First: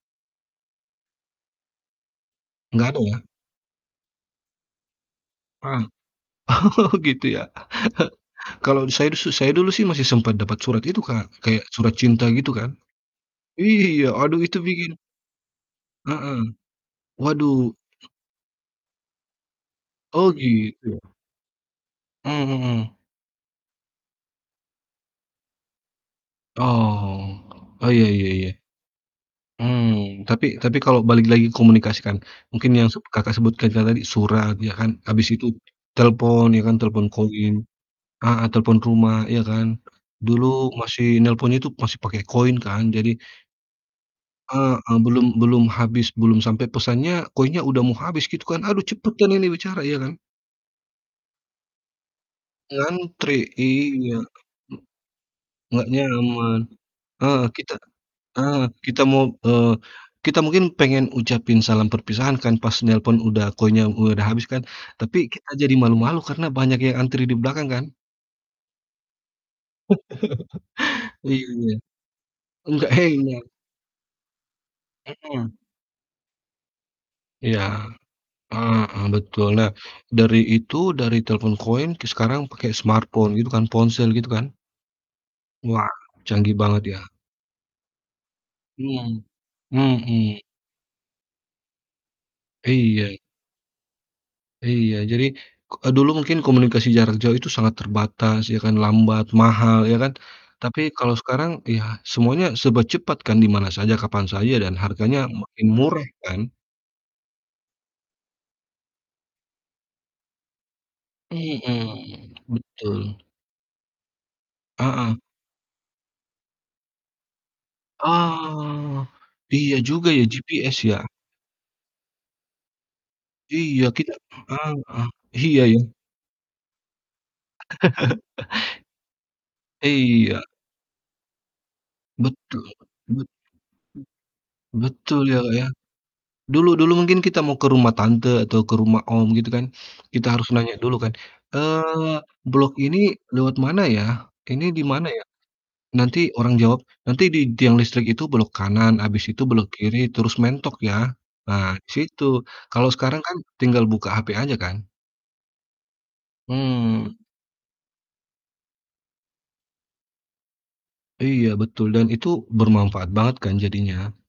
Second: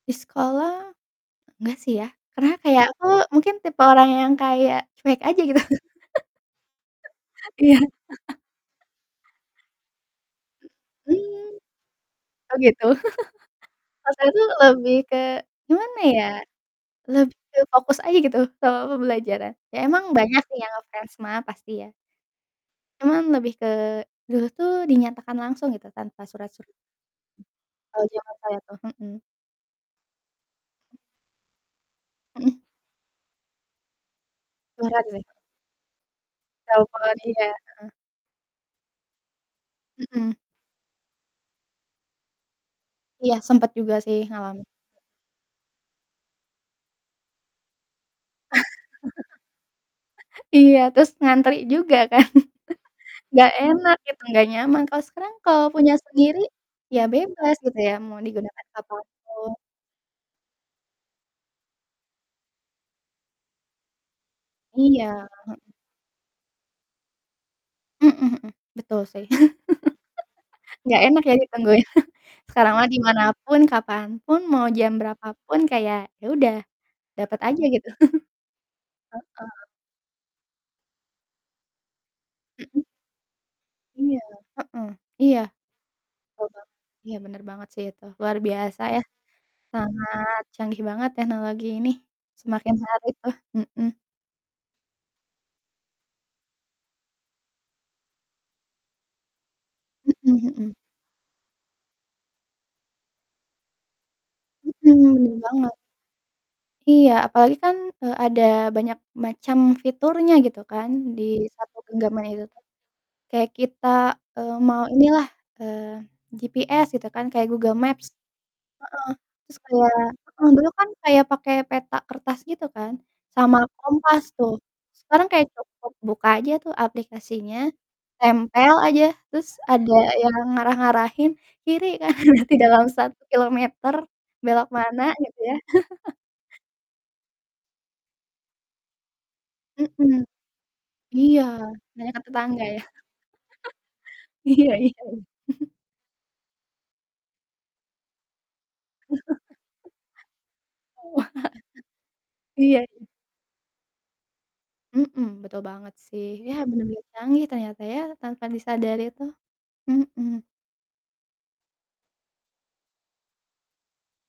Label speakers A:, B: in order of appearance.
A: Di sekolah nggak sih ya, karena kayak
B: Nggak ada,
A: aku
B: ya?
A: mungkin tipe orang yang kayak cuek aja, gitu.
B: Ah. Gitu, ya?
A: Iya.
B: Kalau di saya di su saya dulu sih masih sempat dapat
A: M
B: surat itu, Kak,
A: hmm,
B: kayak surat cinta, gitu
A: oh,
B: kan.
A: gitu.
B: Iya,
A: Pas saya
B: aduh
A: tuh,
B: itu bikin
A: lebih ke gimana ya,
B: Heeh,
A: lebih ke
B: waduh.
A: fokus aja gitu ke pembelajaran. Ya, emang
B: Oh,
A: banyak sih yang
B: gitu ya.
A: ngefans mah, pasti ya.
B: Mmm, mhm.
A: Cuma lebih ke dulu tuh dinyatakan langsung gitu, tanpa surat-surat.
B: Oh. Oh,
A: Kalo
B: ya ya
A: jaman
B: ya.
A: saya, tuh. Mhm.
B: Mmm, tapi tapi kalau balik lagi komunikasi kan,
A: Mhm.
B: mungkin yang s Kakak sebutkan kayak tadi, surat, ya kan,
A: Surat, sih.
B: abis itu telepon, ya kan, telepon
A: Telepon, iya,
B: koin
A: heeh.
B: ah hah, telepon rumah, ya kan.
A: Mhm.
B: Dulu masih nelpon itu masih pakai koin kan, jadi
A: Iya, sempet juga sih, ngalamin.
B: Heeh, belum belum habis, belum sampai pesannya, koinnya udah mau habis, gitu kan. "Aduh, cepetan ini bicara," iya, kan?
A: Iya, terus ngantri juga kan.
B: Ngantri,
A: Nggak enak
B: iya.
A: gitu, nggak
B: M
A: nyaman, kalau sekarang kalau
B: nggak
A: punya sendiri,
B: nyaman,
A: ya,
B: heeh,
A: bebas,
B: kita
A: gitu ya, mau
B: heeh,
A: digunakan kapan
B: kita mau
A: pun.
B: eee, kita mungkin pengen ucapin salam perpisahan kan pas nelepon udah koinnya udah mau habis kan.
A: Iya,
B: Tapi kita
A: heeh.
B: jadi malu-malu karena banyak yang antri di belakang kan?
A: Mhm mhm, betul sih. Nggak enak ya
B: Iya.
A: ditungguin, sekarang mah
B: Nggak
A: di mana
B: enak.
A: pun, kapan pun, mau jam
B: Mhm.
A: berapapun, kayak ya udah, dapet
B: Iya,
A: aja, gitu.
B: heeh, betul,
A: Heeh.
B: nah, dari itu, dari telepon koin, ke sekarang pake
A: Mhm.
B: smartphone gitu kan, ponsel
A: Iya,
B: gitu kan.
A: heeh, iya.
B: Wah, canggih
A: [unintelligible]
B: banget, ya.
A: Iya, bener banget sih, itu luar biasa ya,
B: Mhm,
A: sangat
B: mhm.
A: canggih banget teknologi ini, semakin hari
B: Iya.
A: tuh, mhm.
B: Iya, jadi, k eee, dulu mungkin komunikasi jarak jauh itu sangat terbatas, ya kan, lambat, mahal, ya kan?
A: Mhm mhm.
B: Tapi kalau sekarang ya, semuanya serba cepat kan, di mana saja, kapan saja, dan
A: Mhm,
B: harganya
A: bener
B: makin
A: banget.
B: murah kan?
A: Iya, apalagi kan, eee, ada banyak macam fiturnya gitu kan, di satu genggaman
B: Mhm,
A: itu tuh.
B: betul.
A: Kayak kita, eee, mau
B: Heeh.
A: inilah, eee, GPS gitu kan, kayak Google Maps.
B: Ah,
A: Heeh, terus
B: iya
A: kayak
B: juga ya,
A: heeh, dulu
B: GPS,
A: kan
B: ya.
A: kayak pakai peta kertas gitu kan, sama
B: Iya, kita
A: kompas tuh.
B: heeh,
A: Sekarang kayak
B: iya ya.
A: cukup buka aja tuh aplikasinya, tempel aja, terus ada yang
B: Iya.
A: ngarah-ngarahin, kiri kanan, nanti di
B: Betul,
A: dalam satu
B: bet
A: kilometer belok mana,
B: betul,
A: gitu
B: ya, Kak,
A: ya.
B: ya, dulu dulu mungkin kita mau ke rumah tante atau ke rumah om, gitu kan,
A: Mhm,
B: kita harus nanya dulu kan,
A: iya, nanya ke
B: eee,
A: tetangga,
B: "Blok
A: ya.
B: ini lewat mana, ya? Ini
A: Iya
B: di
A: iya.
B: mana ya?" Nanti orang jawab, "Nanti di tiang listrik itu belok kanan, habis itu belok kiri, terus mentok, ya.
A: Wah.
B: Nah, situ,"
A: Iya
B: kalau
A: i
B: sekarang kan tinggal buka HP aja kan?
A: Mhm, betul banget sih, ya bener-bener
B: Mmm.
A: canggih ternyata ya, tanpa disadari, tuh. Mhm.
B: Iya, betul, dan itu bermanfaat banget kan jadinya.